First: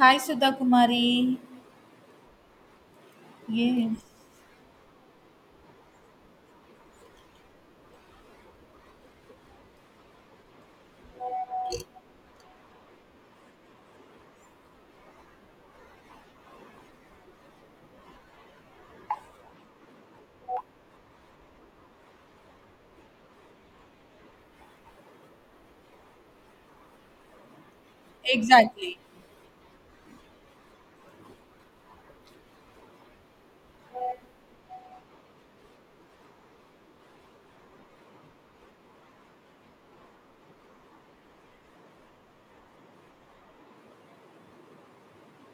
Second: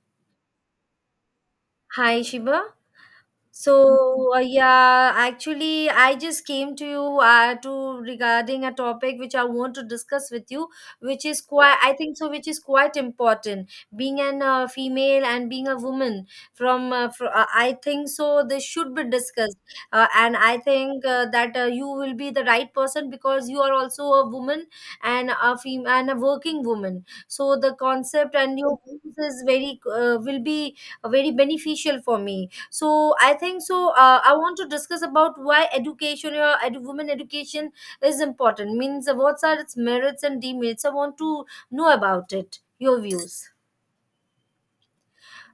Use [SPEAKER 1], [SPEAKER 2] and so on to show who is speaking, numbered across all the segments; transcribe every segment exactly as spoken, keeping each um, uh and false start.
[SPEAKER 1] Hi, Sudha Kumari.
[SPEAKER 2] Hi, Shiba.
[SPEAKER 1] Yes,
[SPEAKER 2] So, uh, yeah, actually, I just came to you uh, to regarding a topic which I want to discuss with you, which is quite, I think so, which is quite important. Being an uh, female and being a woman, from uh, fr- uh, I think so, this should be discussed. Uh, and I think uh, that uh, you will be the right person because you are also a woman and a fem- and a working woman. So the concept and your
[SPEAKER 1] exactly,
[SPEAKER 2] views is very uh, will be, uh, very beneficial for me, so I think so, uh, I want to discuss about why education or edu- women education is important, means uh, what are its merits and demerits. I want to know about it, your views.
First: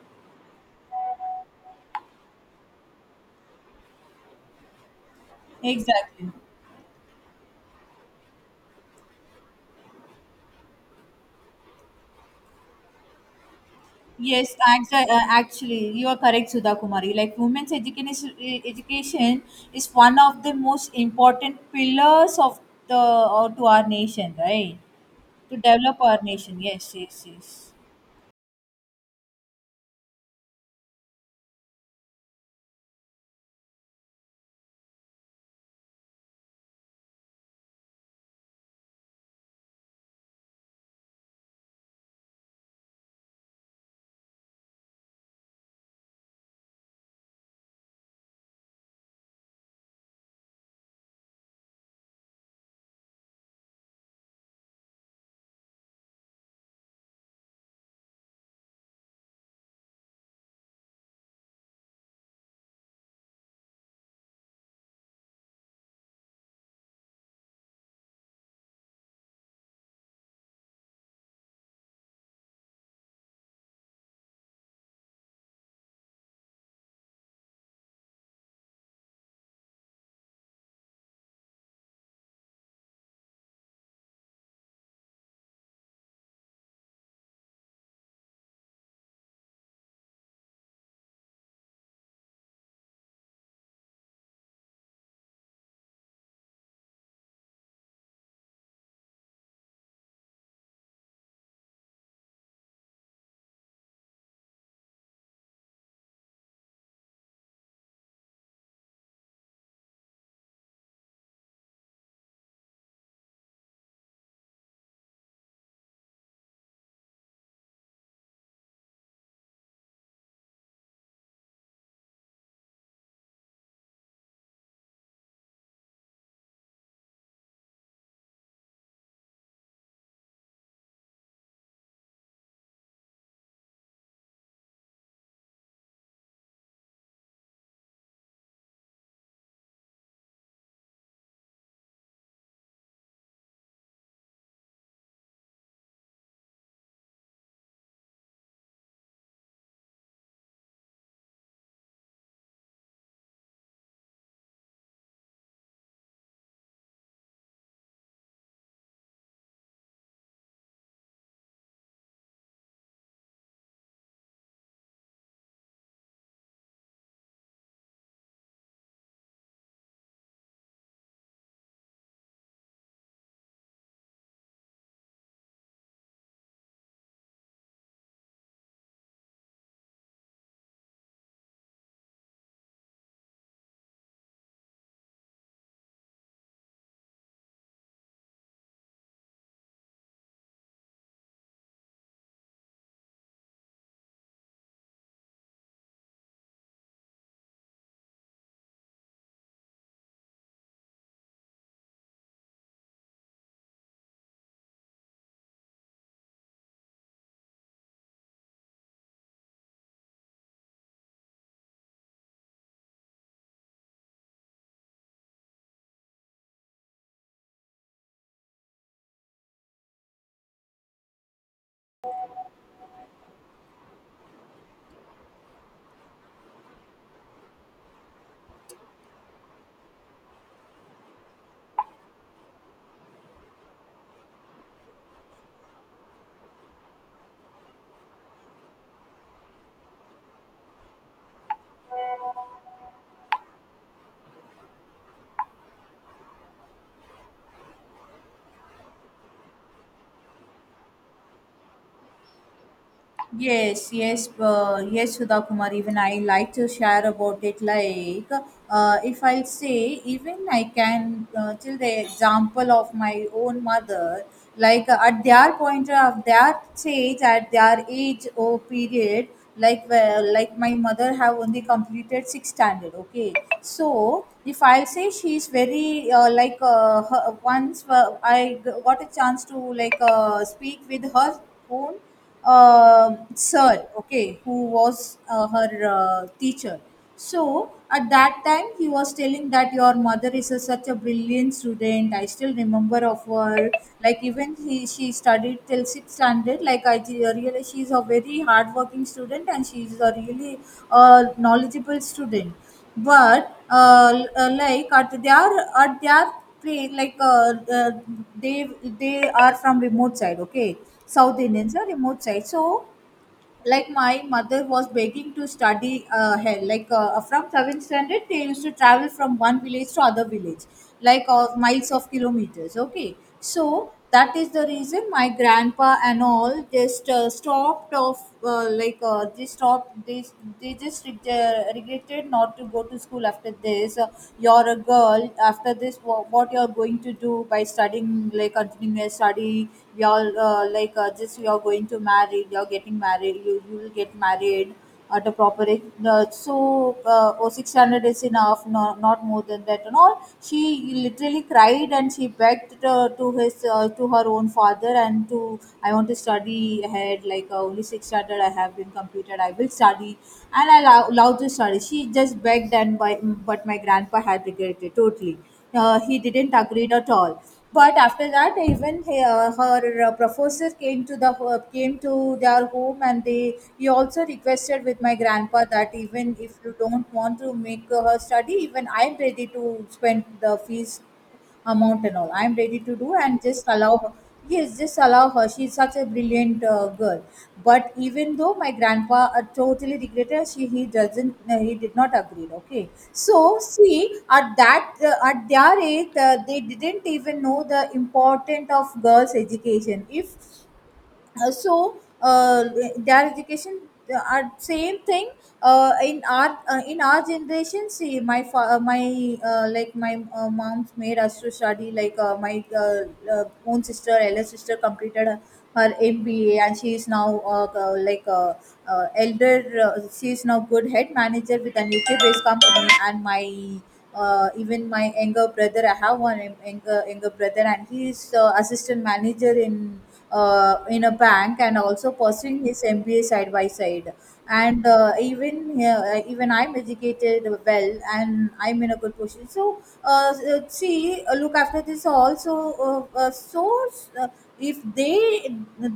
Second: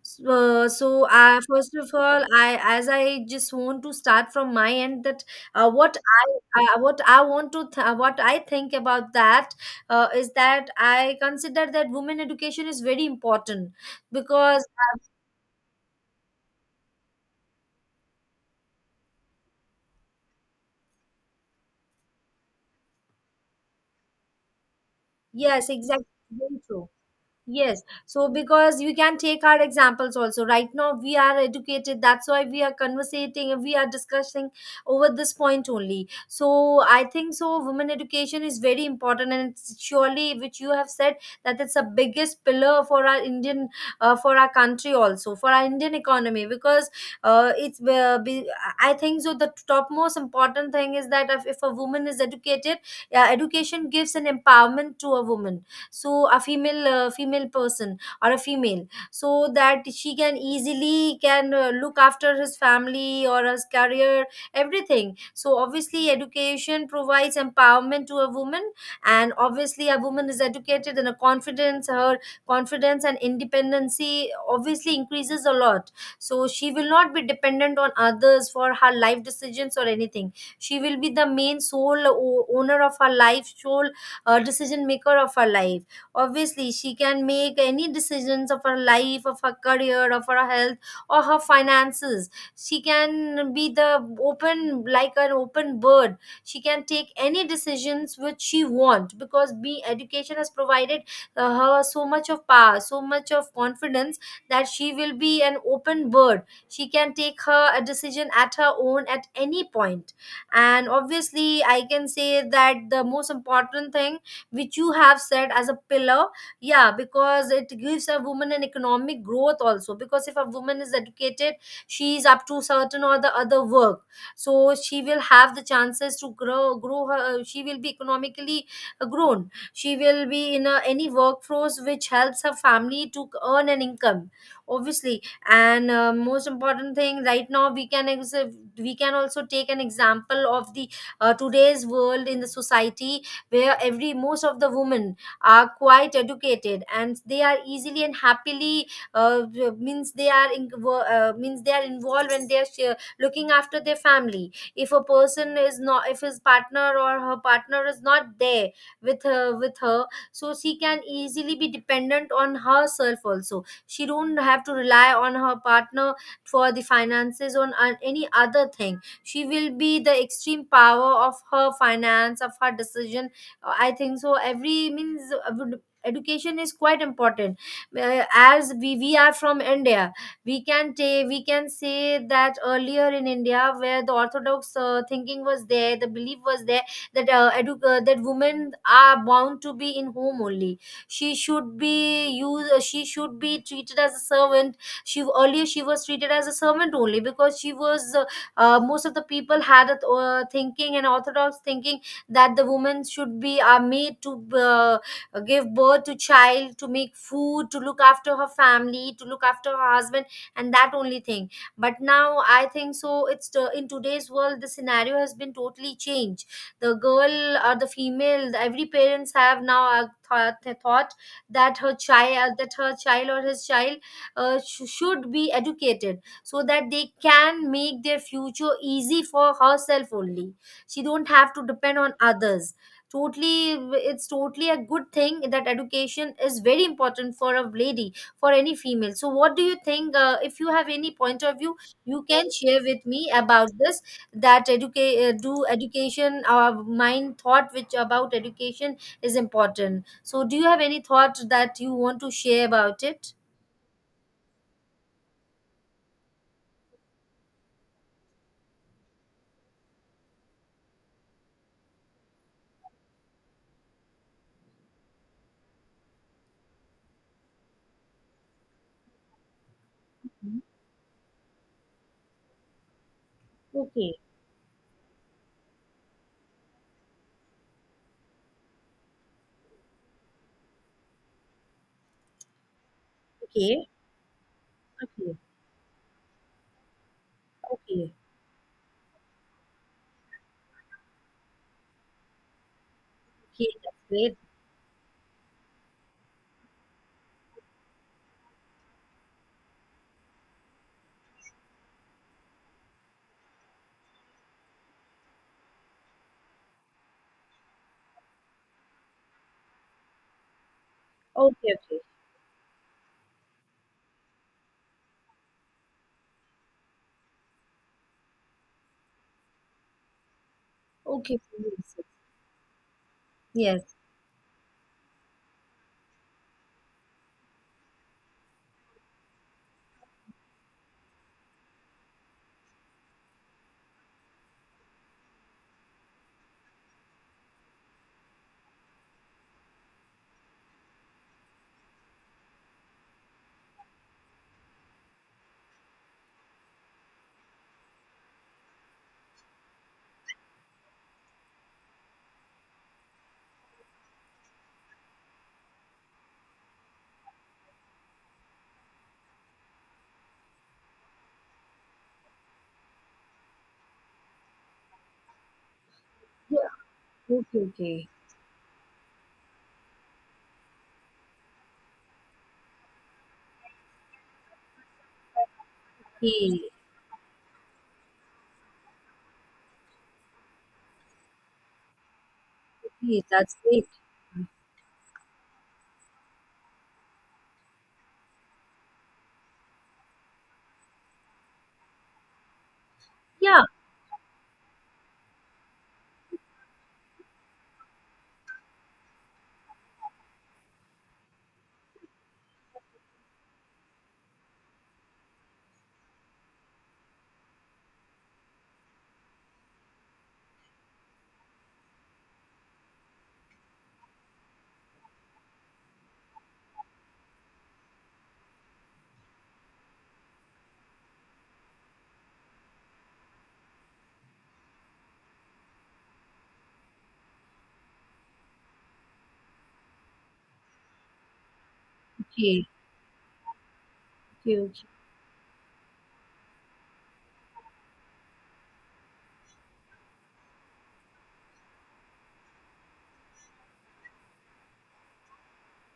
[SPEAKER 2] So, uh, so I first of all I as I just want to start from my end that uh, what
[SPEAKER 1] exactly.
[SPEAKER 2] i uh, what I want to th- what I think about that, uh, is that I consider that women education is very important,
[SPEAKER 1] Yes,
[SPEAKER 2] because
[SPEAKER 1] act-
[SPEAKER 2] uh,
[SPEAKER 1] uh, actually, you are correct, Sudha Kumari. Like women's education, education is one of the most important pillars of the or to our nation, right? To
[SPEAKER 2] yes,
[SPEAKER 1] develop
[SPEAKER 2] exactly.
[SPEAKER 1] our nation.
[SPEAKER 2] Very true.
[SPEAKER 1] Yes, yes, yes.
[SPEAKER 2] Yes, so because we can take our examples also. Right now, we are educated. That's why we are conversating, we are discussing over this point only. So, I think so. Women education is very important, and it's surely, which you have said, that it's a biggest pillar for our Indian, uh, for our country also, for our Indian economy. Because uh, it's, uh, be, I think so. The topmost important thing is that if, if a woman is educated, uh, education gives an empowerment to a woman. So a female uh, female person or a female so that she can easily can uh, look after his family or his career, everything. So obviously education provides empowerment to a woman. And obviously, a woman is educated and a confidence her confidence and independency obviously increases a lot. So she will not be dependent on others for her life decisions or anything. She will be the main, sole o- owner of her life, sole uh, decision maker of her life. Obviously, she can make any decisions of her life, of her career, of her health, or her finances. She can be the open, like an open bird. She can take any decisions which she want, because be education has provided uh, her so much of power, so much of confidence, that she will be an open bird. She can take her a decision at her own at any point. And obviously, I can say that the most important thing, which you have said as a pillar, yeah, because it gives a woman an economic growth also, because if a woman is educated, she is up to certain or the other work, so she will have the chances to grow grow her. She will be economically uh, grown. She will be in a, any workforce which helps her family to earn an income, obviously. And uh, most important thing, right now we can ex- we can also take an example of the uh, today's world in the society, where every most of the women are quite educated and they are easily and happily, uh, means they are in, uh, means they are involved. When they are sh- looking after their family. If a person is not, if his partner or her partner is not there, with her with her so she can easily be dependent on herself also. She don't have to rely on her partner for the finances, on on any other thing. She will be the extreme power of her finance, of her decision. I think so, every means uh, would- education is quite important. Uh, as we we are from India, we can take we can say that earlier in India, where the orthodox uh, thinking was there, the belief was there, that uh, edu- uh, that women are bound to be in home only. She should be used Uh, she should be treated as a servant. She earlier she was treated as a servant only, because she was, uh, uh, most of the people had a th- uh, thinking and orthodox thinking, that the women should be are made to uh, give birth to child, to make food, to look after her family, to look after her husband, and that only thing. But now I think so, it's the, in today's world the scenario has been totally changed. The girl or the female, every parents have now a thought, thought that her child, uh, that her child or his child uh, sh- should be educated, so that they can make their future easy for herself only. She don't have to depend on others totally. It's totally a good thing that education is very important for a lady, for any female. So what do you think, uh, if you have any point of view, you can share with me about this, that educate uh, do education, our mind thought which about education is important. So do you have any thought that you want to share about it?
[SPEAKER 1] Yes, yes, uh, yes, Sudha Kumar. Even I like to share about it. Like, uh, if I'll say, even I can uh, tell the example of my own mother. Like uh, at their point of their stage, at their age or period, like well, like my mother have only completed sixth standard. Okay, so
[SPEAKER 2] Okay.
[SPEAKER 1] if I'll say she's very uh, like uh, her, once uh, I g- got a chance to like uh, speak with her own uh, sir,
[SPEAKER 2] Okay,
[SPEAKER 1] okay, who was
[SPEAKER 2] okay,
[SPEAKER 1] uh, her uh, teacher. So at
[SPEAKER 2] okay,
[SPEAKER 1] that time, he was telling that your mother is a, such a brilliant student. I still remember of
[SPEAKER 2] okay.
[SPEAKER 1] her.
[SPEAKER 2] That's
[SPEAKER 1] Like
[SPEAKER 2] great.
[SPEAKER 1] even he, she studied till sixth standard. Like I ju- really, she's a very hardworking student, and she's a really uh, knowledgeable student, but uh, l- uh, like at their at their place, like uh, uh, they they are from remote side, okay. South
[SPEAKER 2] Okay,
[SPEAKER 1] Indians are
[SPEAKER 2] okay,
[SPEAKER 1] remote side, so like my mother was begging to study uh, here, like uh, from seventh standard they used to travel from one village to other village, like
[SPEAKER 2] okay.
[SPEAKER 1] uh, miles of kilometers, okay. So
[SPEAKER 2] Yes,
[SPEAKER 1] that is the reason my grandpa and all just uh, stopped off, uh, like uh, they stopped, they, they just reg- uh, regretted not to go to school after this. Uh, you're a girl, after this wha- what you're going to do by studying, like continuing your study? You're uh, like uh, just, you're going to marry, you're getting married, you, you will get married at a proper age, uh, so uh, oh, six standard is enough, no, not more than that and all. She literally cried, and she begged uh, to his uh, to her own father and to, I want to study ahead, like uh, only six standard I have been completed, I will study, and I allow, allowed to study. She just begged, and by, but my grandpa had regretted totally, uh, he didn't
[SPEAKER 2] yes.
[SPEAKER 1] agree at all.
[SPEAKER 2] Okay,
[SPEAKER 1] But
[SPEAKER 2] okay.
[SPEAKER 1] after that, even he, uh, her uh, professor came to the ho- came to their home, and they he also requested with my grandpa that even if
[SPEAKER 2] Hey,
[SPEAKER 1] you don't want to make her study, even I'm ready to spend the fees amount and all, I'm ready to do,
[SPEAKER 2] okay,
[SPEAKER 1] and
[SPEAKER 2] that's
[SPEAKER 1] just
[SPEAKER 2] great.
[SPEAKER 1] allow her, yes, just allow her, she's such a brilliant uh, girl. But even though my grandpa uh, totally regretted, she he doesn't uh, he did not agree, okay. So
[SPEAKER 2] Yeah,
[SPEAKER 1] see, at that uh, at their age, uh, they didn't even know the importance of girls education, if uh, so uh, their education uh, are same thing, uh, in our uh, in our generation. See my fa- uh, my uh, like my uh, mom made us to study. Like uh, my uh, uh, own sister elder sister completed her, her M B A, and she is now uh, uh, like uh, uh, elder uh, she is now good head manager with an U K based company. And my uh, even my younger brother, I have one younger younger brother, and he is uh, assistant manager in uh, in a bank, and also pursuing
[SPEAKER 2] okay,
[SPEAKER 1] his M B A side by side.
[SPEAKER 2] okay, okay.
[SPEAKER 1] And uh, even uh, even I'm educated well, and I'm in a good position. So uh, uh, see, uh, look after this also, uh, uh, source. Uh, if they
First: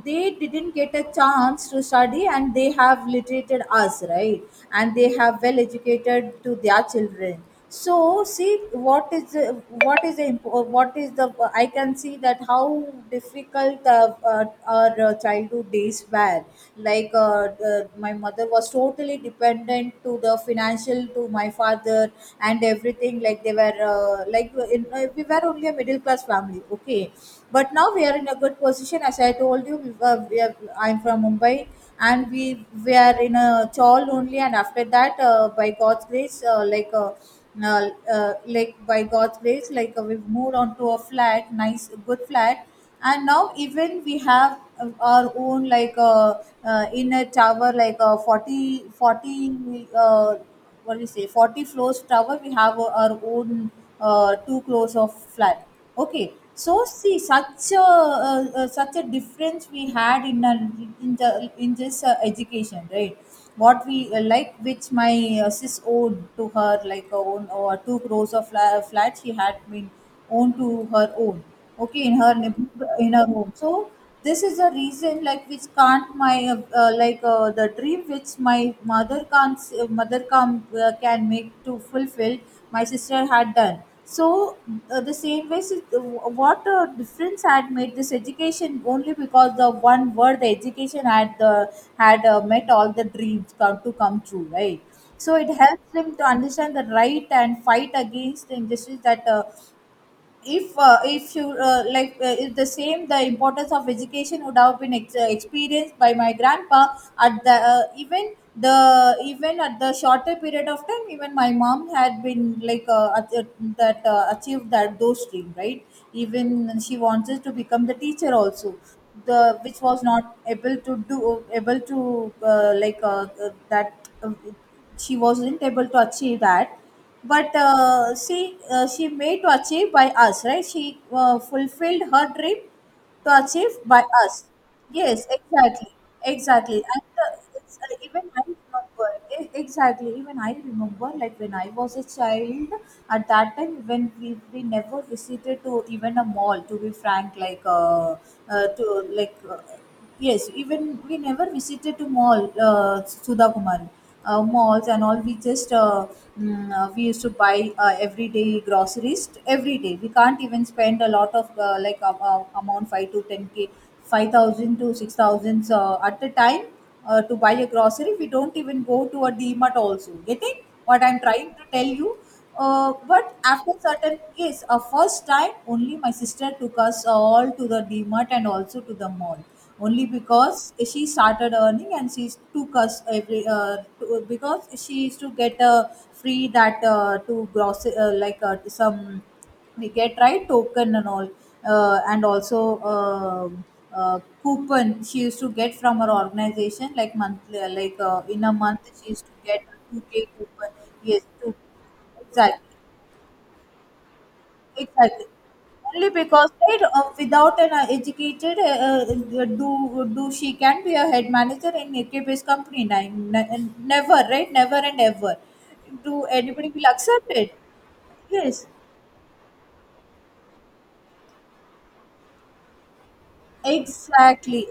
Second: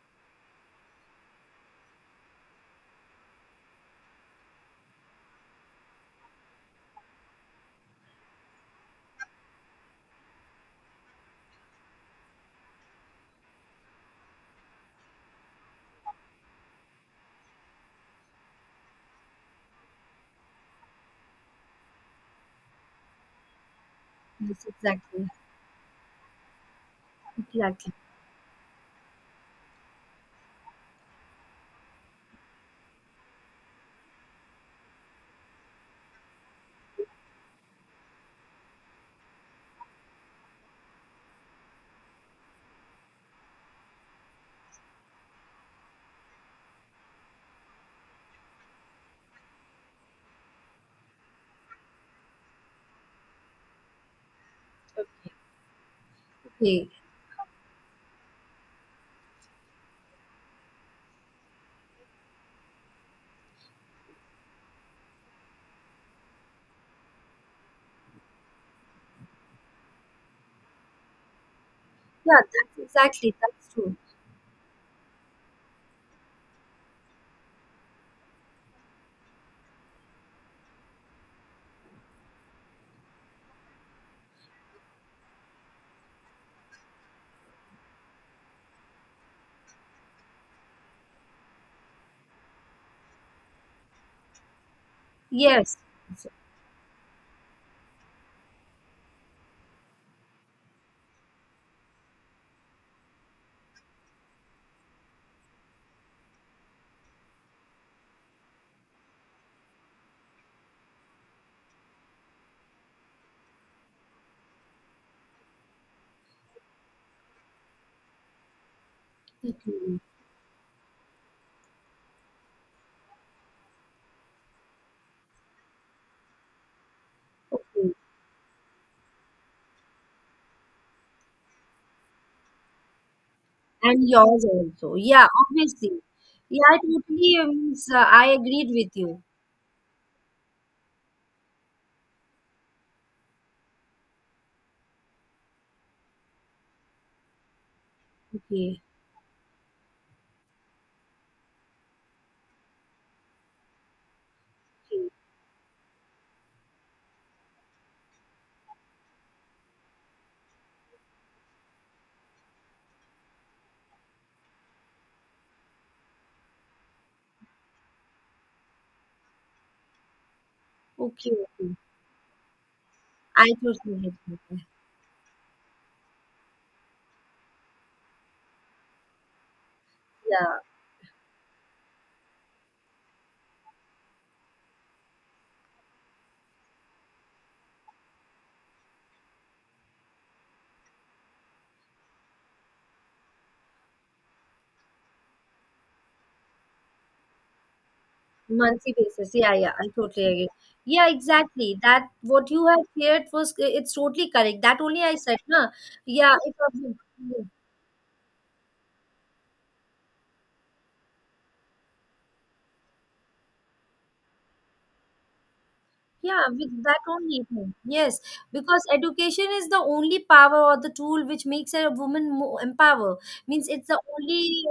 [SPEAKER 1] they didn't get a chance to study, and they have literated us, right, and they have well educated to their children. So see, what is the, what is the imp- uh, what is the, I can see that how difficult uh, uh, our uh, childhood days were. Like uh, the, my mother was totally dependent to the financial to my father, and everything, like they were uh, like
[SPEAKER 2] Yes,
[SPEAKER 1] in, uh, we
[SPEAKER 2] exactly,
[SPEAKER 1] were only a middle class family, okay. But
[SPEAKER 2] exactly.
[SPEAKER 1] now we are in a good position, as I told you, we were, we are, I'm from Mumbai, and we we are in a chawl only. And after that, uh, by god's grace uh, like uh, uh, uh, like by God's grace, like uh, we've moved on to a flat, nice, good flat. And now even we have uh, our own, like uh, uh, inner tower, like a forty, forty, 40, uh, what do you say, forty floors tower. We have uh, our own uh, two floors of flat. Okay, so
[SPEAKER 2] Okay,
[SPEAKER 1] see such a uh, uh, such a difference we had in a, in the in this uh, education, right? what we uh, like which my uh, sis owed to her, like her own or two crores of fla- uh, flat, she had been owned to her own, okay, in
[SPEAKER 2] yeah,
[SPEAKER 1] her
[SPEAKER 2] that's
[SPEAKER 1] neighbor- in her
[SPEAKER 2] exactly,
[SPEAKER 1] home.
[SPEAKER 2] that's
[SPEAKER 1] So
[SPEAKER 2] true.
[SPEAKER 1] this is the reason, like which can't my uh, uh, like uh, the dream which my mother can't s- uh, mother can uh, can make to fulfill, my sister had done. So uh, the same way, si- what a difference had made this education only, because the one word, the education had, the had uh, met all the dreams, come to come true, right. So it
[SPEAKER 2] Yes,
[SPEAKER 1] helps them to
[SPEAKER 2] yes,
[SPEAKER 1] understand the right, and fight against the injustice that uh, if uh, if you uh, like uh, if the same, the importance of education would have been ex- uh, experienced by my grandpa. At the uh, even the even at the shorter period of time, even my mom had been, like uh, at, at- that uh, achieved that those dream, right. Even she wanted to become the teacher also, the which
[SPEAKER 2] exactly.
[SPEAKER 1] was not able to do able to, uh, like uh, uh, that uh, she wasn't able to achieve that. But
[SPEAKER 2] Okay,
[SPEAKER 1] uh, see, uh, she made to achieve by us, right, she uh, fulfilled her dream to achieve by
[SPEAKER 2] and
[SPEAKER 1] us.
[SPEAKER 2] yours also. Yeah,
[SPEAKER 1] Yes, exactly,
[SPEAKER 2] obviously. Yeah,
[SPEAKER 1] exactly,
[SPEAKER 2] I
[SPEAKER 1] and uh,
[SPEAKER 2] totally, um,
[SPEAKER 1] it's,
[SPEAKER 2] s- uh,
[SPEAKER 1] uh,
[SPEAKER 2] I
[SPEAKER 1] even I
[SPEAKER 2] agreed with
[SPEAKER 1] remember,
[SPEAKER 2] you.
[SPEAKER 1] e- exactly, even I remember, like when I was a child. At that time, when we, we never visited to even a mall, to be frank, like uh, uh,
[SPEAKER 2] Okay,
[SPEAKER 1] to like uh, yes, even we never visited to mall, uh, Sudha Kumari, uh, malls and
[SPEAKER 2] okay,
[SPEAKER 1] all. We just uh, mm, uh, we used to buy uh, everyday groceries t- every day. We can't even spend a lot of uh, like uh, uh, amount, five to ten k, five thousand to six thousand, uh, at a time, uh, to buy a grocery. We don't even go to a D Mart also. Getting what I'm
[SPEAKER 2] okay.
[SPEAKER 1] trying to
[SPEAKER 2] Okay.
[SPEAKER 1] tell you? Uh, but
[SPEAKER 2] I
[SPEAKER 1] after
[SPEAKER 2] totally
[SPEAKER 1] certain case,
[SPEAKER 2] agree.
[SPEAKER 1] uh, first time only, my sister took us all to the DMart and also to the mall. Only
[SPEAKER 2] Yeah.
[SPEAKER 1] because she started earning, and she took us every uh, to, because she used to get a free, that uh, to gross uh, like uh, some we get, right, token and all, uh, and also um uh, coupon she used to get from her organization, like monthly, uh, like uh, in a month
[SPEAKER 2] Monthly
[SPEAKER 1] she used
[SPEAKER 2] basis.
[SPEAKER 1] to
[SPEAKER 2] Yeah,
[SPEAKER 1] get
[SPEAKER 2] yeah,
[SPEAKER 1] a
[SPEAKER 2] I totally
[SPEAKER 1] two k
[SPEAKER 2] agree.
[SPEAKER 1] coupon.
[SPEAKER 2] Yeah,
[SPEAKER 1] Yes, two
[SPEAKER 2] exactly. That what you
[SPEAKER 1] exactly,
[SPEAKER 2] have shared was it's totally correct. That only I
[SPEAKER 1] exactly.
[SPEAKER 2] said, na?
[SPEAKER 1] Only
[SPEAKER 2] Yeah,
[SPEAKER 1] because,
[SPEAKER 2] it
[SPEAKER 1] right,
[SPEAKER 2] was-
[SPEAKER 1] uh, without an uh, educated, uh, uh, do do she can be a head manager in A K P's company? Now, ne- never, right? Never and ever. Do
[SPEAKER 2] yeah,
[SPEAKER 1] anybody
[SPEAKER 2] with
[SPEAKER 1] will
[SPEAKER 2] that
[SPEAKER 1] accept
[SPEAKER 2] only.
[SPEAKER 1] it?
[SPEAKER 2] It Yes,
[SPEAKER 1] Yes.
[SPEAKER 2] because education is the only power or the tool which makes a woman more empower. Means it's the only.
[SPEAKER 1] Exactly,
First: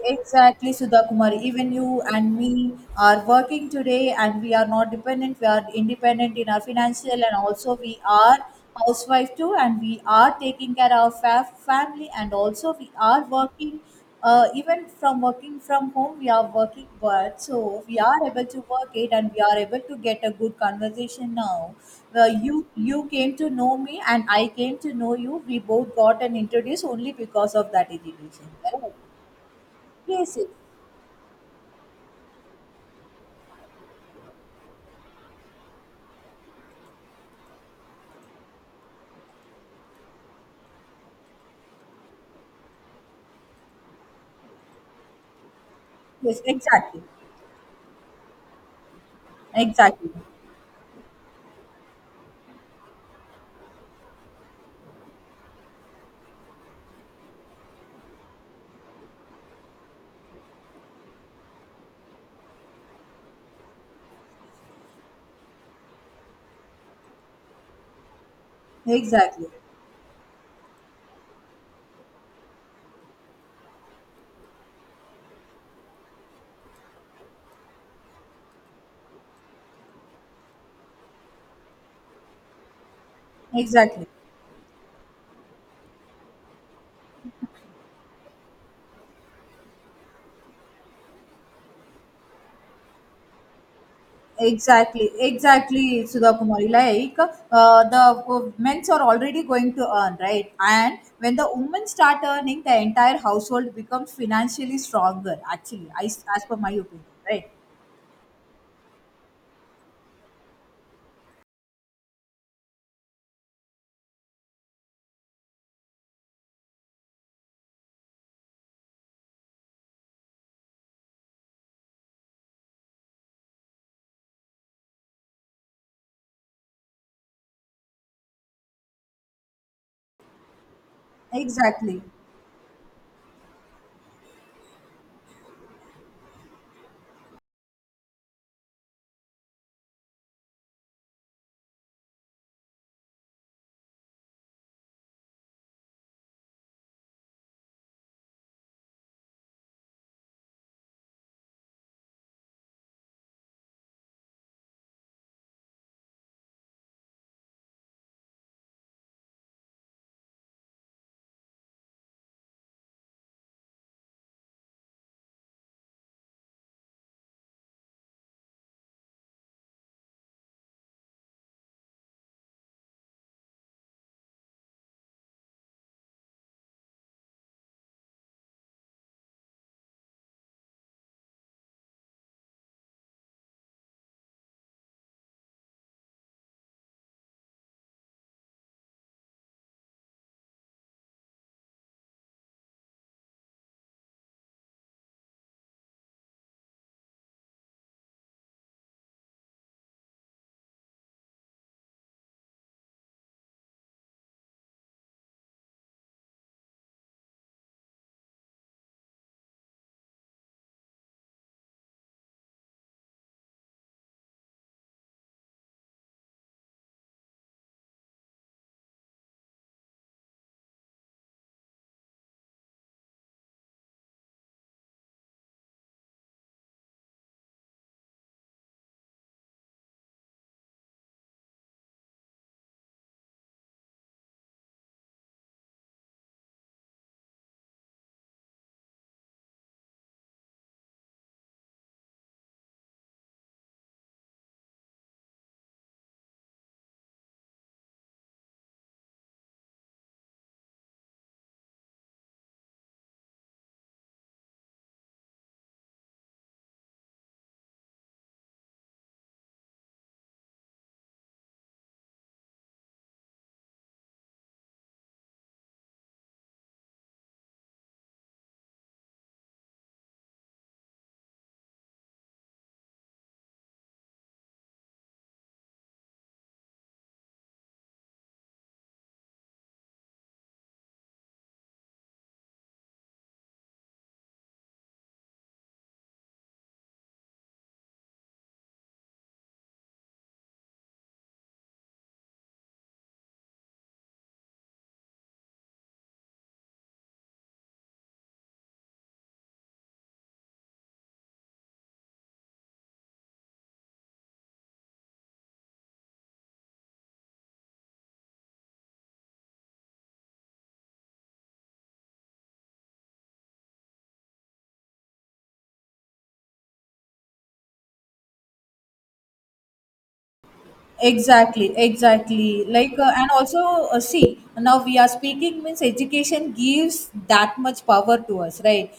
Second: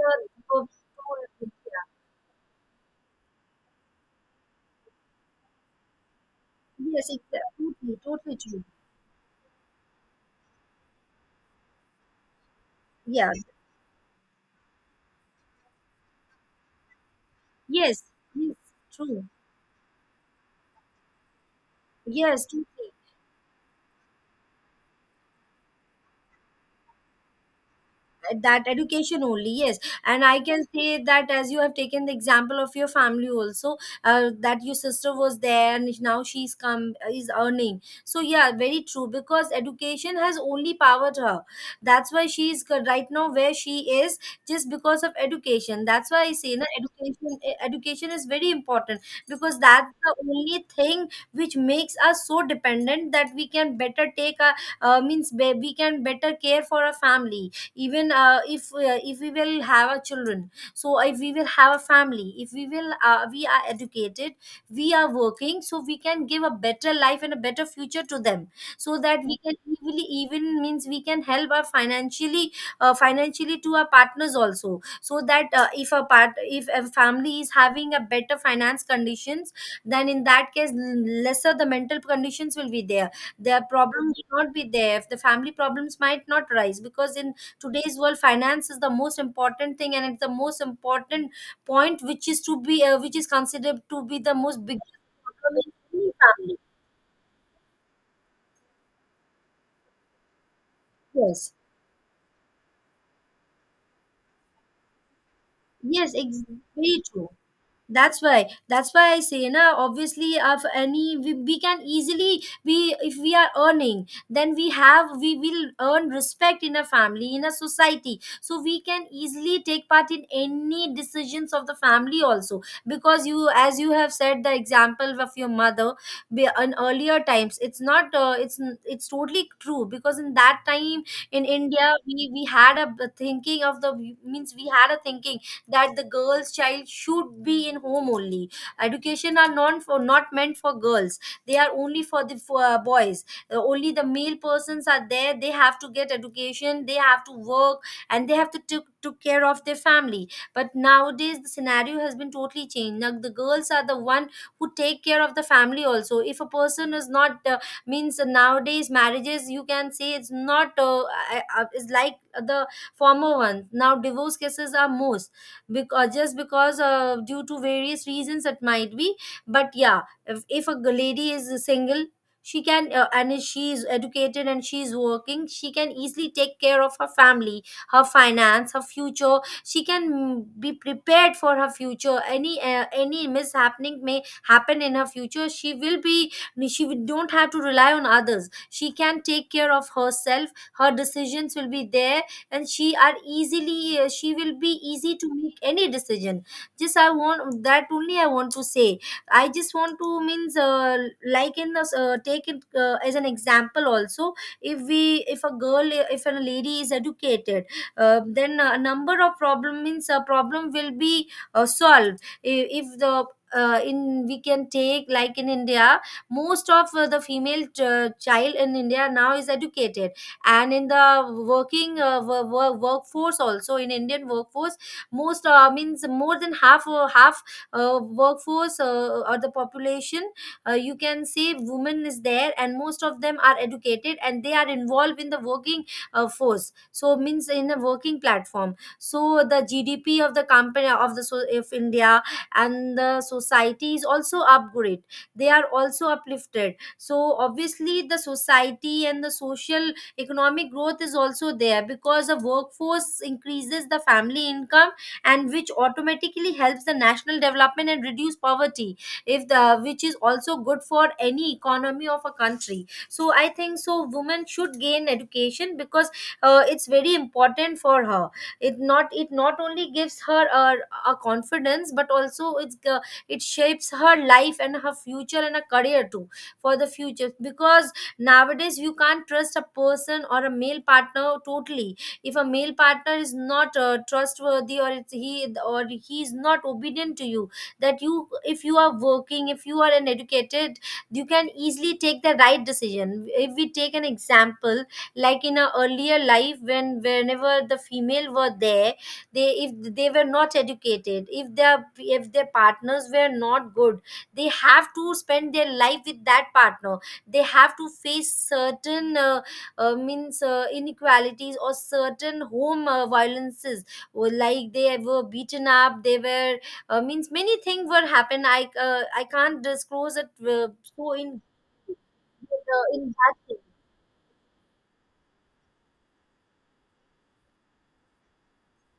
[SPEAKER 2] Uh, of-
[SPEAKER 1] exactly, Sudha Kumar.
[SPEAKER 2] yeah.
[SPEAKER 1] Even you and me are working today, and we are not dependent. We are independent in our
[SPEAKER 2] Yes,
[SPEAKER 1] financial, and
[SPEAKER 2] exactly.
[SPEAKER 1] also
[SPEAKER 2] Totally,
[SPEAKER 1] we
[SPEAKER 2] totally
[SPEAKER 1] are
[SPEAKER 2] true.
[SPEAKER 1] housewife too, and we are taking care of our fa- family, and also we are
[SPEAKER 2] Yeah.
[SPEAKER 1] working. Uh, even from working from home we are working, but so we
[SPEAKER 2] Yes.
[SPEAKER 1] are able
[SPEAKER 2] Yes.
[SPEAKER 1] to work it,
[SPEAKER 2] True.
[SPEAKER 1] and we are able to get a good conversation now. uh,
[SPEAKER 2] Yes.
[SPEAKER 1] you
[SPEAKER 2] Totally.
[SPEAKER 1] you came to know me, and I came to know you. We both got an introduce only because of that education,
[SPEAKER 2] That
[SPEAKER 1] correct?
[SPEAKER 2] education only, yes. And
[SPEAKER 1] Yes,
[SPEAKER 2] I
[SPEAKER 1] yes,
[SPEAKER 2] can say that, as you have taken the example of your family also, uh, that your sister was there and now she's come is earning. So yeah, very true, because education has only powered her. That's why she is g- right now where she is, just because of education. That's why I
[SPEAKER 1] yes,
[SPEAKER 2] say na,
[SPEAKER 1] exactly,
[SPEAKER 2] education e- education is very important, because that's
[SPEAKER 1] exactly,
[SPEAKER 2] the only thing which makes us so dependent that we can better take a uh, means be- we can better care for our family. Even uh, if uh, if we will have a children, so if we will have a family, if we will uh, we are educated, we are working, so we can give a better life and a better future to them, so that we
[SPEAKER 1] exactly,
[SPEAKER 2] can easily, even means, we can help our, financially uh, financially to our partners also. So that uh, if a part if a family is having a better finance conditions, then in that case, l- lesser the mental conditions will be there, their
[SPEAKER 1] exactly.
[SPEAKER 2] problems will not be there, the family problems might not rise, because in today's world finance is the most important thing, and it's the most important point which is to be uh, which is considered to be the most big
[SPEAKER 1] Exactly,
[SPEAKER 2] problem in
[SPEAKER 1] exactly,
[SPEAKER 2] any
[SPEAKER 1] Sudha
[SPEAKER 2] family.
[SPEAKER 1] Kumari. Like uh, the uh, men's are already going to earn, right? And when the
[SPEAKER 2] Yes,
[SPEAKER 1] women start earning, the entire household becomes financially stronger. Actually, I,
[SPEAKER 2] yes. Ex-
[SPEAKER 1] as per my
[SPEAKER 2] very
[SPEAKER 1] opinion,
[SPEAKER 2] true.
[SPEAKER 1] right?
[SPEAKER 2] That's why that's why I say na, obviously, of any, we, we can easily, we if we are earning, then we have we will earn respect in a family, in a society, so we can easily take part in any decisions of the family also. Because you as you have said the example of your mother, be- in earlier times it's not, uh, it's n- it's totally true. Because in that time in India,
[SPEAKER 1] Exactly.
[SPEAKER 2] we we had a b- thinking of the means we had a thinking that the girls child should be in home only. Education are not for not meant for girls. They are only for the, for, uh, boys. Uh, only the male persons are there, they have to get education, they have to work, and they have to took took care of their family. But nowadays the scenario has been totally changed. Now the girls are the one who take care of the family also. If a person is not, uh, means nowadays marriages, you can say it's not, uh, uh, uh, is like the former ones. Now divorce cases are most, because just because uh, due to various reasons it might be. But yeah, if, if a g- lady is single, she can uh, and if she is educated and she is working, she can easily take care of her family, her finance, her future. She can, mm, be prepared for her future, any uh, any mishappening may happen in her future. She will be she will- don't have to rely on others. She can take care of herself. Her decisions will be there, and she are easily uh, she will be easy to make any decision. Just I want that only, I want to say. I just want to means, uh, like in the, uh, take it, uh, as an Example also, if we if a girl uh, if a lady is educated, uh, then a number of problem means a problem will be uh, solved I- if the uh, in we can take like in India. Most of uh, the female ch- child in India now is educated, and in the working uh, wo- wo- workforce also, in Indian workforce most uh, means more than half, uh, half uh, workforce uh, or the population, uh, you can say women is there, and most of them are educated and they are involved in the working uh, force. So means in a working platform, so the GDP of the company of the so if India and the society is also upgrade, they are also uplifted. So obviously the society and the social economic growth is also there, because the workforce increases the family income, and which automatically helps the national development and reduce poverty if the, which is also good for any economy of a country. So I think so women should gain education because uh, it's very important for her. It not it not only gives her a, a confidence, but also it's uh, it shapes her life and her future and a career too, for the future. Because nowadays you can't trust a person or a male partner totally. If a male partner is not uh, trustworthy, or it's he or he is not obedient to you, that you, if you are working, if you are an educated, you can easily take the right decision. If we take an example, like in our earlier life, when whenever the female were there, they, if they were not educated, if their if their partners were not good, they have to spend their life with that partner. They have to face certain uh, uh, means uh, inequalities or certain home uh, violences. Or like they were beaten up, they were uh, means many things were happen i uh, i can't disclose it. Uh, so in
[SPEAKER 1] Exactly, exactly.
[SPEAKER 2] uh,
[SPEAKER 1] like
[SPEAKER 2] in
[SPEAKER 1] uh, and
[SPEAKER 2] that thing.
[SPEAKER 1] also uh, see, now we are speaking means education gives that much power to us, right?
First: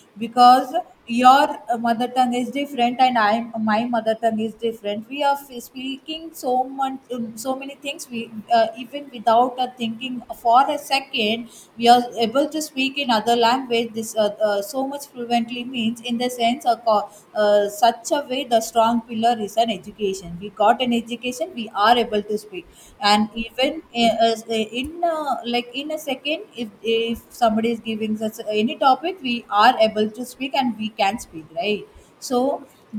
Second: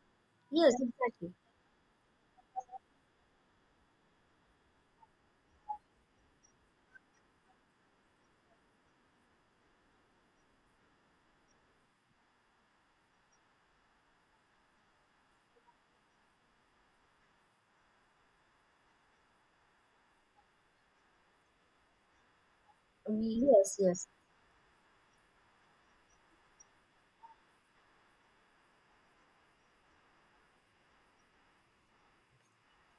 [SPEAKER 2] Yes,
[SPEAKER 1] Because
[SPEAKER 2] exactly.
[SPEAKER 1] your uh, mother tongue is different and I am my mother tongue is different. We are f- speaking so much, um, so many things we, uh, even without uh, thinking for a second, we are able to speak in other language this uh, uh, so much fluently, means in the sense, uh, uh, such a way the strong pillar is an education. We got an education, we are able to speak. And
[SPEAKER 2] Yes,
[SPEAKER 1] even
[SPEAKER 2] yes, yes.
[SPEAKER 1] uh, as- uh, in uh, like in a second, if if somebody is giving us any topic, we are able to speak and we can speak, right? So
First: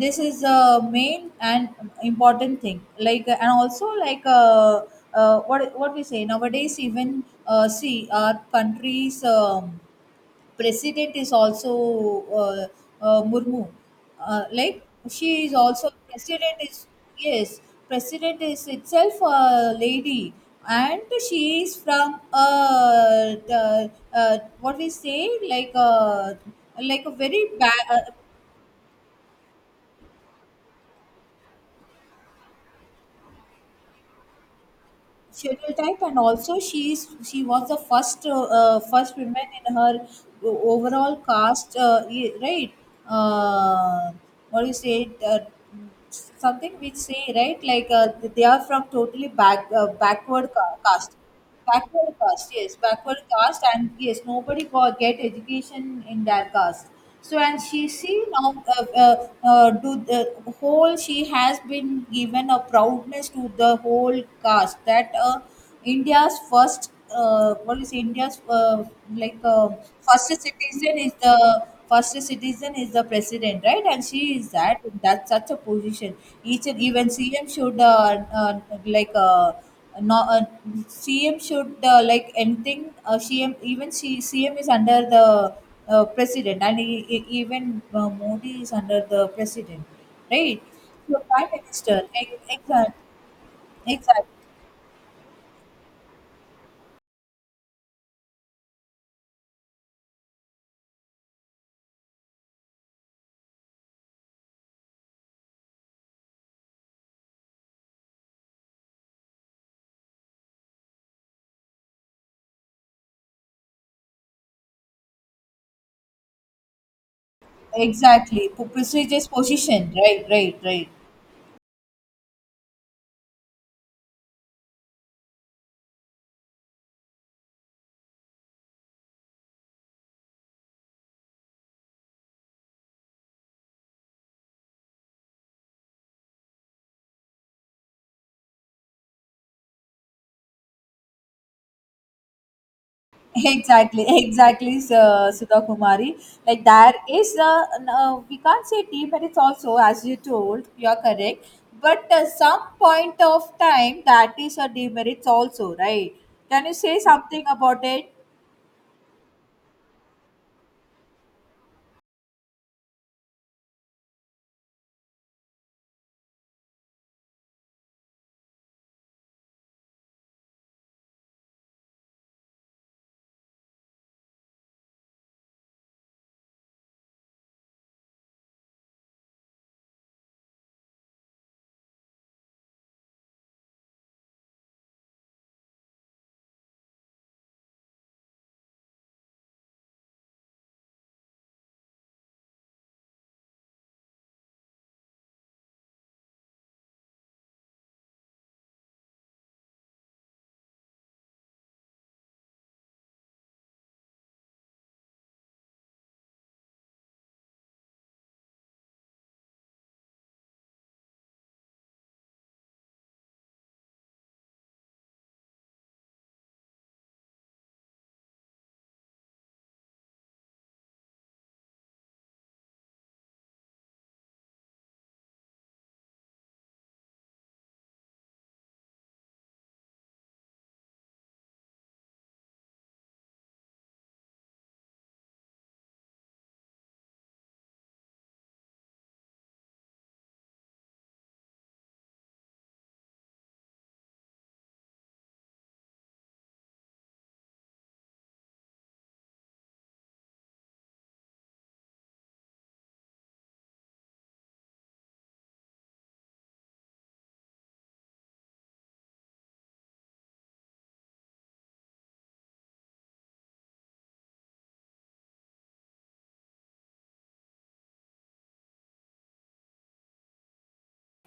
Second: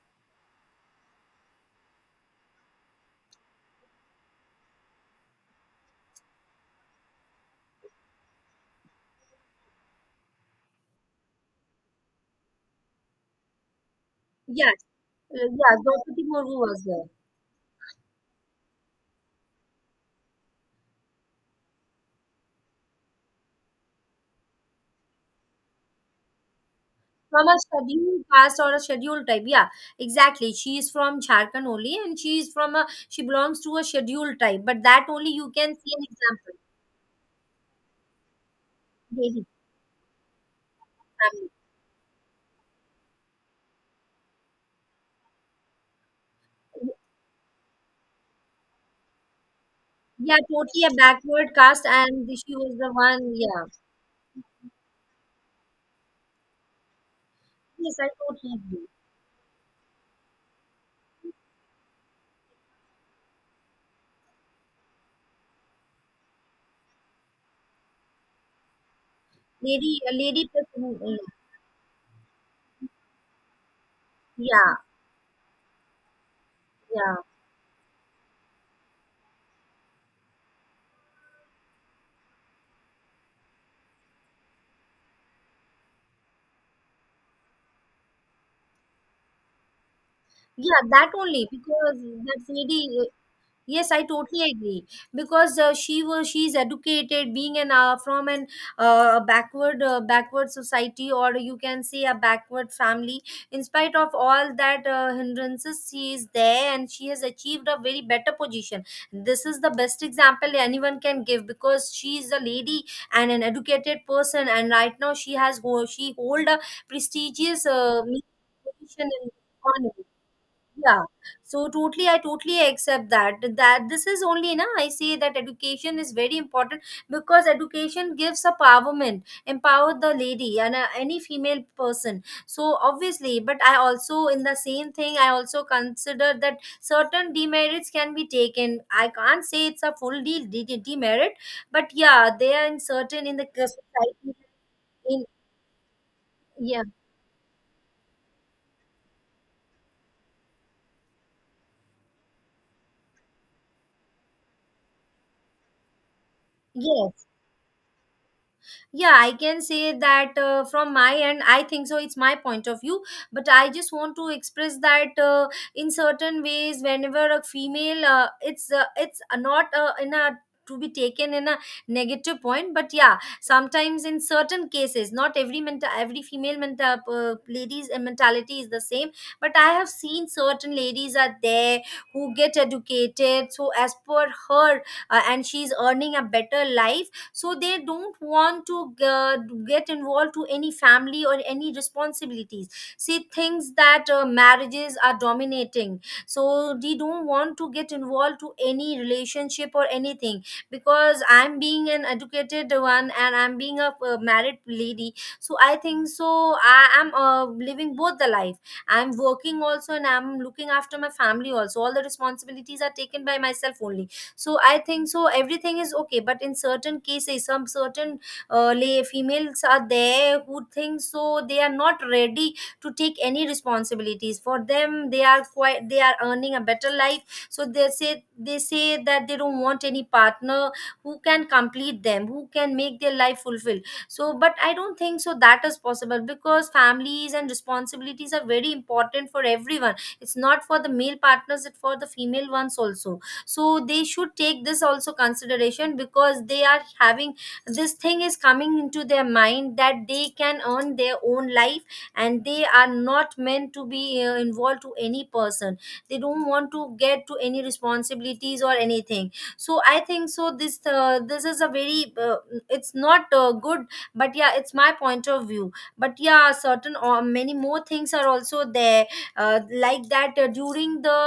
[SPEAKER 1] this is a main and important thing. Like and also like uh, uh, what what we say nowadays. Even uh, see, our countries, um, president is also, uh, uh, Murmu. Uh,
[SPEAKER 2] Yeah,
[SPEAKER 1] like, she
[SPEAKER 2] uh,
[SPEAKER 1] is
[SPEAKER 2] yeah,
[SPEAKER 1] also
[SPEAKER 2] Draupadi
[SPEAKER 1] president
[SPEAKER 2] Murmu
[SPEAKER 1] is,
[SPEAKER 2] was there.
[SPEAKER 1] yes, president is itself a lady. And she is from uh, the, uh, what we say, like a like a very
[SPEAKER 2] From a
[SPEAKER 1] bad, uh,
[SPEAKER 2] scheduled caste or a scheduled type, yeah. Exactly, she is from Jharkhand only, and she is from a, she belongs to a scheduled type, but that only you can
[SPEAKER 1] schedule
[SPEAKER 2] see
[SPEAKER 1] type.
[SPEAKER 2] an
[SPEAKER 1] And also
[SPEAKER 2] example.
[SPEAKER 1] she is, she was the first, uh, uh, first
[SPEAKER 2] Daily
[SPEAKER 1] woman in her o- overall
[SPEAKER 2] family.
[SPEAKER 1] cast, uh, y- right? uh, what do you say it, uh, something which say, right? Like uh, they are from totally back uh,
[SPEAKER 2] Yeah,
[SPEAKER 1] backward ca-
[SPEAKER 2] totally a
[SPEAKER 1] caste.
[SPEAKER 2] backward caste,
[SPEAKER 1] Backward
[SPEAKER 2] and
[SPEAKER 1] caste,
[SPEAKER 2] she was
[SPEAKER 1] yes,
[SPEAKER 2] the
[SPEAKER 1] backward
[SPEAKER 2] one.
[SPEAKER 1] caste.
[SPEAKER 2] Yeah,
[SPEAKER 1] And yes, nobody got get education in that caste. So, and she
[SPEAKER 2] yes, I
[SPEAKER 1] see now,
[SPEAKER 2] totally
[SPEAKER 1] uh,
[SPEAKER 2] agree.
[SPEAKER 1] uh, uh, do the whole, she has been given a proudness to the whole caste that uh, India's first, uh, what is India's, uh, like uh,
[SPEAKER 2] Lady, a
[SPEAKER 1] first
[SPEAKER 2] lady person.
[SPEAKER 1] citizen
[SPEAKER 2] uh,
[SPEAKER 1] is the, first citizen is the president, right? And she is that,
[SPEAKER 2] Yeah,
[SPEAKER 1] that's such a position. Each and even
[SPEAKER 2] yeah,
[SPEAKER 1] CM should, uh, uh, like uh, no, uh, C M should, uh, like, anything. Uh, C M, even C, CM is under the uh, president, and e- e- even uh, Modi is under the president, right?
[SPEAKER 2] yeah. That
[SPEAKER 1] So,
[SPEAKER 2] only,
[SPEAKER 1] prime
[SPEAKER 2] because
[SPEAKER 1] minister,
[SPEAKER 2] that
[SPEAKER 1] exactly,
[SPEAKER 2] lady. uh, Yes, I
[SPEAKER 1] exactly,
[SPEAKER 2] totally agree, because uh, she was, she's educated, being an uh, from an uh, backward uh, backward society, or you can say a backward family. In spite of all that uh, hindrances, she is there and she has achieved a very better position. This is the best example anyone can give, because she is a lady and an educated person, and right now she has ho- she hold a prestigious uh,
[SPEAKER 1] exactly,
[SPEAKER 2] position
[SPEAKER 1] prestigious
[SPEAKER 2] in
[SPEAKER 1] position,
[SPEAKER 2] economy.
[SPEAKER 1] right, right, right.
[SPEAKER 2] Yeah. So totally, I totally accept that. That this is only na I say that education is very important, because education gives empowerment, empower the lady and uh, any female person. So obviously, but I also in the same thing, I also consider that certain demerits can be taken. I can't say it's a full de- de- de- demerit, but yeah, they are in certain in the
[SPEAKER 1] Exactly,
[SPEAKER 2] society
[SPEAKER 1] exactly.
[SPEAKER 2] in,
[SPEAKER 1] uh, Sudha Kumari, like,
[SPEAKER 2] yeah.
[SPEAKER 1] there is uh, n- uh, we can't say tea, but it's also, as you told, you're correct. But uh, some point of time, that is a demerit also, right? Can you say
[SPEAKER 2] Yes,
[SPEAKER 1] something about it?
[SPEAKER 2] yeah, I can say that uh, from my end, I think so, it's my point of view, but I just want to express that uh, in certain ways, whenever a female uh, it's uh, it's not uh, in a, to be taken in a negative point, but yeah, sometimes in certain cases, not every mental, every female mental uh, ladies uh, mentality is the same, but I have seen certain ladies are there who get educated, so as per her uh, and she's earning a better life, so they don't want to uh, get involved to any family or any responsibilities. See things that uh, marriages are dominating, so they don't want to get involved to any relationship or anything. Because I'm being an educated one, and I'm being a, uh married lady, so I think so I am uh, living both the life. I'm working also, and I'm looking after my family also, all the responsibilities are taken by myself only. So I think so everything is okay, but in certain cases some certain uh, lay females are there who think so they are not ready to take any responsibilities. For them, they are quite, they are earning a better life, so they say, they say that they don't want any partner who can complete them, who can make their life fulfill. So but I don't think so that is possible, because families and responsibilities are very important for everyone. It's not for the male partners, it's for the female ones also. So they should take this also consideration, because they are having this thing is coming into their mind, that they can earn their own life and they are not meant to be uh, involved to any person. They don't want to get to any responsibilities or anything. So I think so this uh, this is a very uh, it's not uh, good, but yeah, it's my point of view. But yeah, certain or many more things are also there, uh, like that uh, during the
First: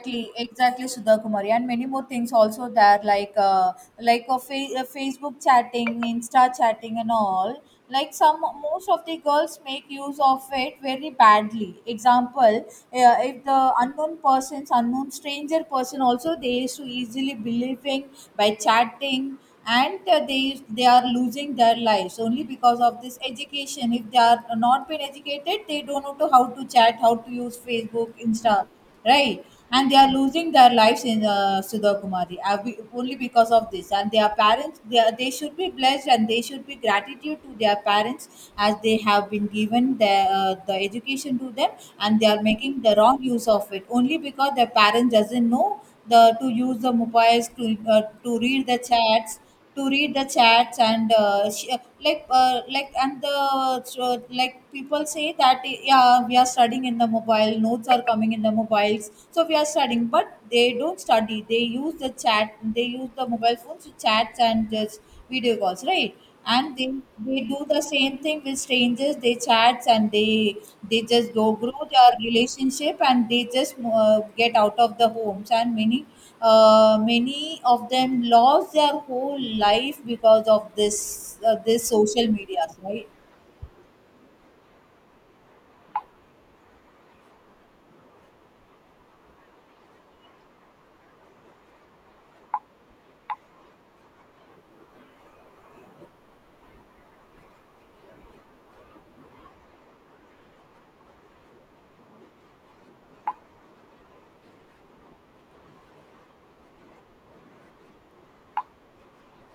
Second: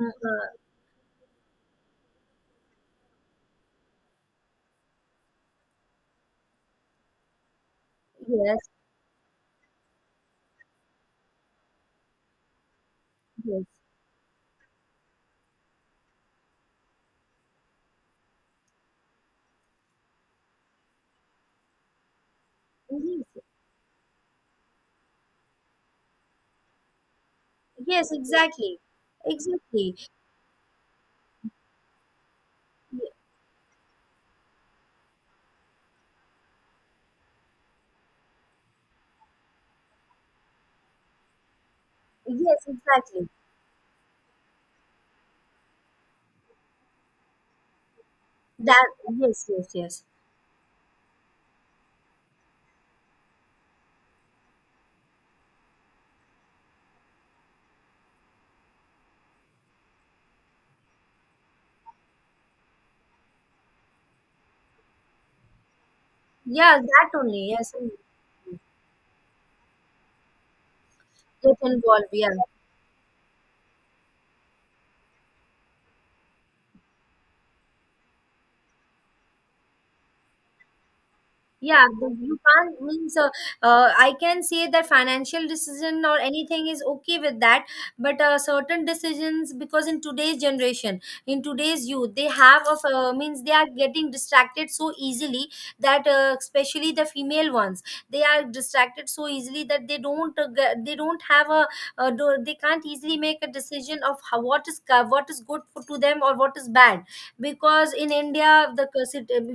[SPEAKER 2] mm, uh,
[SPEAKER 1] exactly, Sudha Kumari, and many more things also there, like uh, like a fa- uh, Facebook chatting, Insta chatting, and all. Like, some,
[SPEAKER 2] yes,
[SPEAKER 1] most of the girls make use of it very badly. Example, uh, if the
[SPEAKER 2] yes.
[SPEAKER 1] unknown persons, unknown stranger person, also they used to easily believing by chatting, and uh, they they are losing their lives only because of this
[SPEAKER 2] Yes,
[SPEAKER 1] education. If they are not been educated, they don't know to how to chat, how to use
[SPEAKER 2] yes,
[SPEAKER 1] Facebook, Insta,
[SPEAKER 2] exactly.
[SPEAKER 1] right? And
[SPEAKER 2] Exactly.
[SPEAKER 1] they are losing their lives in, uh, Sudakumari, uh, we-
[SPEAKER 2] Y-
[SPEAKER 1] only because of this. And their parents, they, are- they should be blessed and they should be gratitude to their parents as they have been given the, uh, the education to them. And they are
[SPEAKER 2] Yes,
[SPEAKER 1] making the wrong
[SPEAKER 2] exactly.
[SPEAKER 1] use of it only because their parents doesn't know the to use the mobiles to, uh, to read the
[SPEAKER 2] That,
[SPEAKER 1] chats,
[SPEAKER 2] yes, yes,
[SPEAKER 1] to
[SPEAKER 2] yes.
[SPEAKER 1] read the chats and uh, sh- uh, like uh, like and the so, like people say that yeah we are studying in the mobile, notes are coming in the mobiles so we are studying, but they don't study, they use the chat, they use the mobile phones to chats and just video calls, right? And
[SPEAKER 2] Yeah,
[SPEAKER 1] they,
[SPEAKER 2] that
[SPEAKER 1] they
[SPEAKER 2] only.
[SPEAKER 1] do
[SPEAKER 2] Yes.
[SPEAKER 1] the same thing with strangers, they chats, and they they just go
[SPEAKER 2] Get
[SPEAKER 1] grow
[SPEAKER 2] involved.
[SPEAKER 1] their
[SPEAKER 2] Yeah.
[SPEAKER 1] relationship and they just uh, get out of the homes, and many uh, many of them lost their whole life because of this, uh,
[SPEAKER 2] Yeah,
[SPEAKER 1] this
[SPEAKER 2] the-
[SPEAKER 1] social
[SPEAKER 2] you
[SPEAKER 1] media,
[SPEAKER 2] can't
[SPEAKER 1] right?
[SPEAKER 2] means uh, uh, I can say that financial decision or anything is okay with that, but uh, certain decisions, because in today's generation, in today's youth, they have of uh, means they are getting distracted so easily, that uh, especially the female ones, they are distracted so easily that they don't uh, get, they don't have a uh, do, they can't easily make a decision of how, what is co- what is good for, to them, or what is bad. Because in India, the,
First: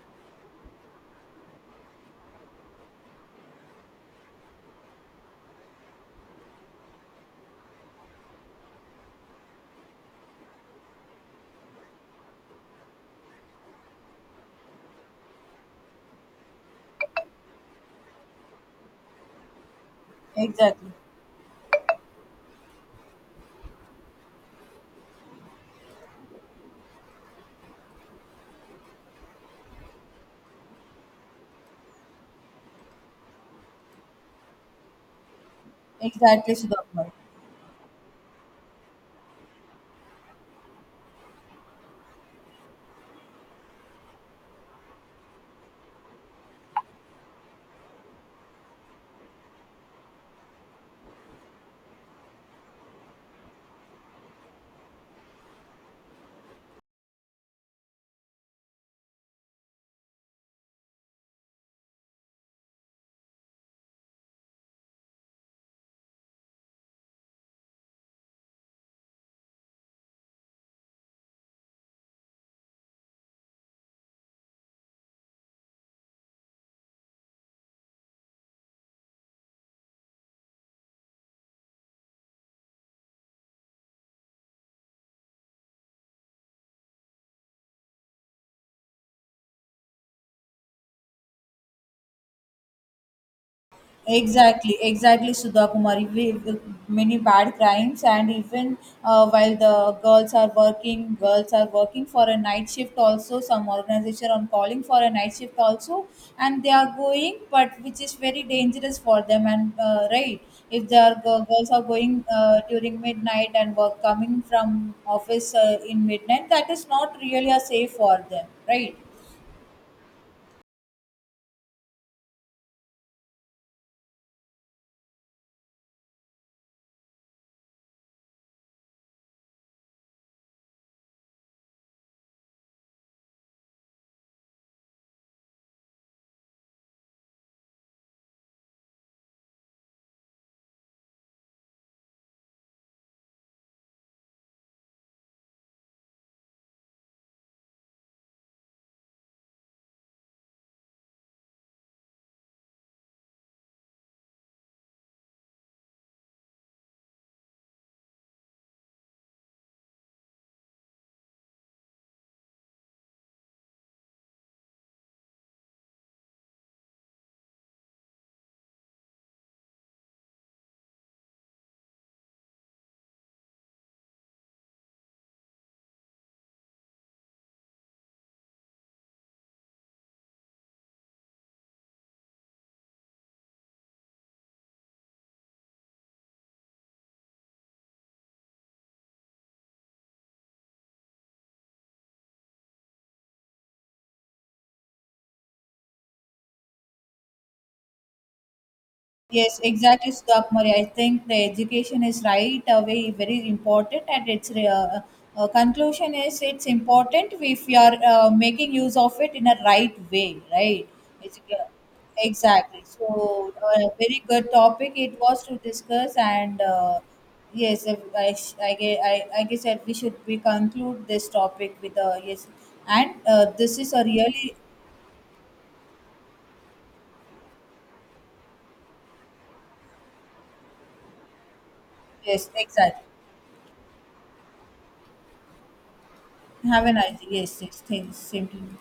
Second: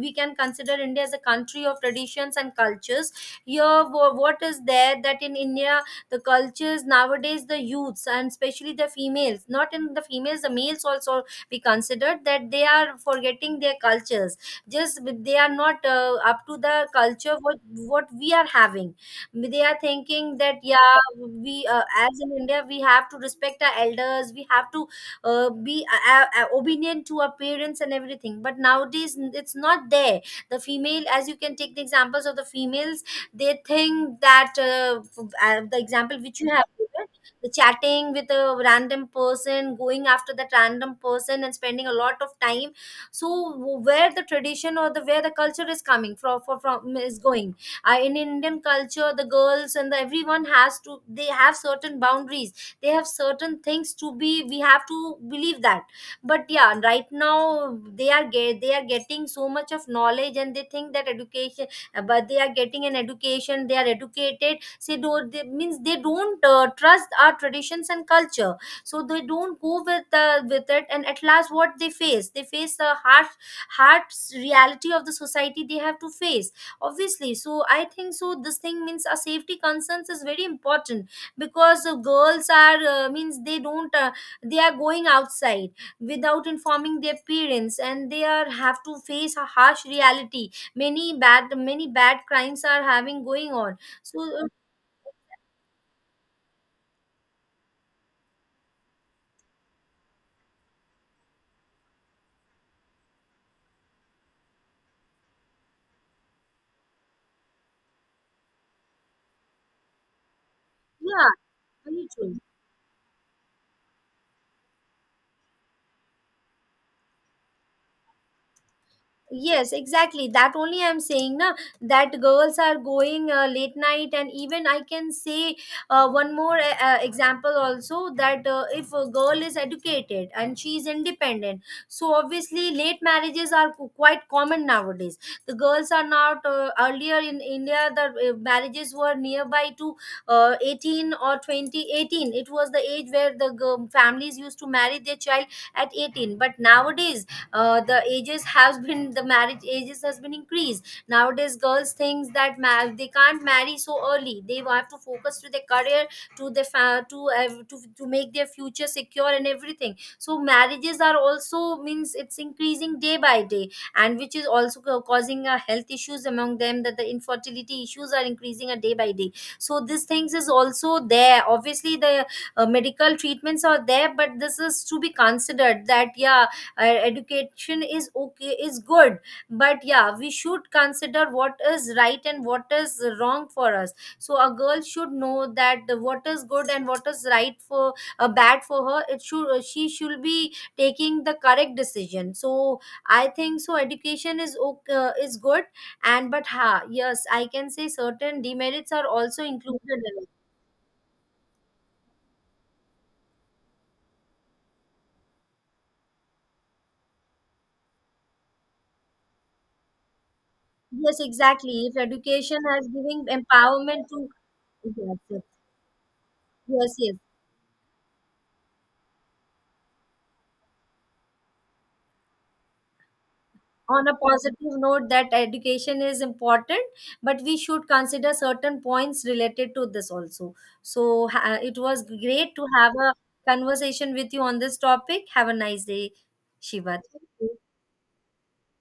[SPEAKER 2] we can consider India as a country of traditions and cultures. Here wha- what is there, that in India, the cultures nowadays, the youths and especially the females, not in the females, the males also be considered that they are forgetting their cultures. Just they are not uh, up to the culture what what we are having. They are thinking that
[SPEAKER 1] Exactly,
[SPEAKER 2] yeah, we uh, as in India we have to respect our elders, we have to uh, be uh, uh, obedient to our parents and everything, but nowadays n- it's not there. The female, as you can take the examples of the females, they think that uh, f- uh, the example which you
[SPEAKER 1] exactly,
[SPEAKER 2] have given,
[SPEAKER 1] Sudhakar.
[SPEAKER 2] the chatting with a random person, going after that random person and spending a lot of time. So where the tradition or the where the culture is coming from, from, from is going. Uh, in Indian culture, the girls and the everyone has to, they have certain boundaries, they have certain things to be, we have to believe that. But yeah, right now they are get, they are getting so much of knowledge and they think that education, uh, but they are getting an education, they are educated, so do, they means they don't uh, trust our traditions and culture, so they don't go with uh, with it, and at last what they face, they face the harsh, harsh reality of the society they have to face, obviously. So I think so this thing means a safety concerns is very important, because uh, girls are uh, means they don't uh, they are going outside without informing their parents, and they are have to face a harsh reality. Many bad, many bad crimes are having going on, so uh,
[SPEAKER 1] Exactly, exactly, Sudha Kumari. We, we- many bad crimes, and even uh, while the girls are working, girls are working for a night shift also. Some organization are calling for a night shift also, and they are going, but which is very dangerous for them. And uh, right, if they are
[SPEAKER 2] yeah,
[SPEAKER 1] gi- girls are
[SPEAKER 2] very
[SPEAKER 1] going
[SPEAKER 2] true.
[SPEAKER 1] uh, during midnight and work coming from office uh, in midnight, that is not really a safe for them, right?
[SPEAKER 2] Yes, exactly, that only I'm saying na, that girls are going uh, late night. And even I can say uh, one more uh, uh, example also, that uh, if a girl is educated and she is independent, so obviously late marriages are qu- quite common nowadays. The girls are not uh, earlier in India the uh, marriages were nearby to uh, eighteen or twenty eighteen. It was the age where the girl, families used to marry their child at eighteen, but nowadays uh, the ages has been, the marriage ages has been increased. Nowadays girls thinks that ma- they can't marry so early, they have to focus to their career, to their fa- to, ev- to to make their future secure and everything. So marriages are also means it's increasing day by day, and which is also ca- causing uh, health issues among them, that the infertility issues are increasing a day by day. So these things is also there. Obviously the uh, medical treatments are there, but this is to be considered that yeah, uh, education is okay, is good, but yeah, we should consider what is right and what is wrong for us. So a girl should know that the what is good and what is right for uh, bad for her, it should uh, she should be taking the correct decision. So I think so education is okay, uh, is good, and but ha, yes, I can say certain demerits are also
[SPEAKER 1] Yes,
[SPEAKER 2] included
[SPEAKER 1] exactly,
[SPEAKER 2] in it.
[SPEAKER 1] Sudhakumari. I think the education is right away very important, and its uh, uh, uh, conclusion is, it's important if you are uh, making use of it in a right way, right?
[SPEAKER 2] Yes,
[SPEAKER 1] It's, uh,
[SPEAKER 2] exactly, if education
[SPEAKER 1] exactly.
[SPEAKER 2] has
[SPEAKER 1] So,
[SPEAKER 2] giving
[SPEAKER 1] a
[SPEAKER 2] empowerment
[SPEAKER 1] very
[SPEAKER 2] to,
[SPEAKER 1] good topic
[SPEAKER 2] yes,
[SPEAKER 1] it
[SPEAKER 2] yes,
[SPEAKER 1] was to discuss, and
[SPEAKER 2] yes,
[SPEAKER 1] uh,
[SPEAKER 2] yes.
[SPEAKER 1] yes, if I, sh- I, gue- I, I guess that we should we conclude this topic with a yes, and uh, this is a
[SPEAKER 2] On a
[SPEAKER 1] really,
[SPEAKER 2] positive note, that education is important, but we should consider certain points related to this also. So ha- it was
[SPEAKER 1] yes,
[SPEAKER 2] great to have
[SPEAKER 1] exactly.
[SPEAKER 2] a conversation with you on this topic. Have a nice day,
[SPEAKER 1] Have a
[SPEAKER 2] Shiva.
[SPEAKER 1] nice,
[SPEAKER 2] Thank you.
[SPEAKER 1] yes, yes, thanks, same to you.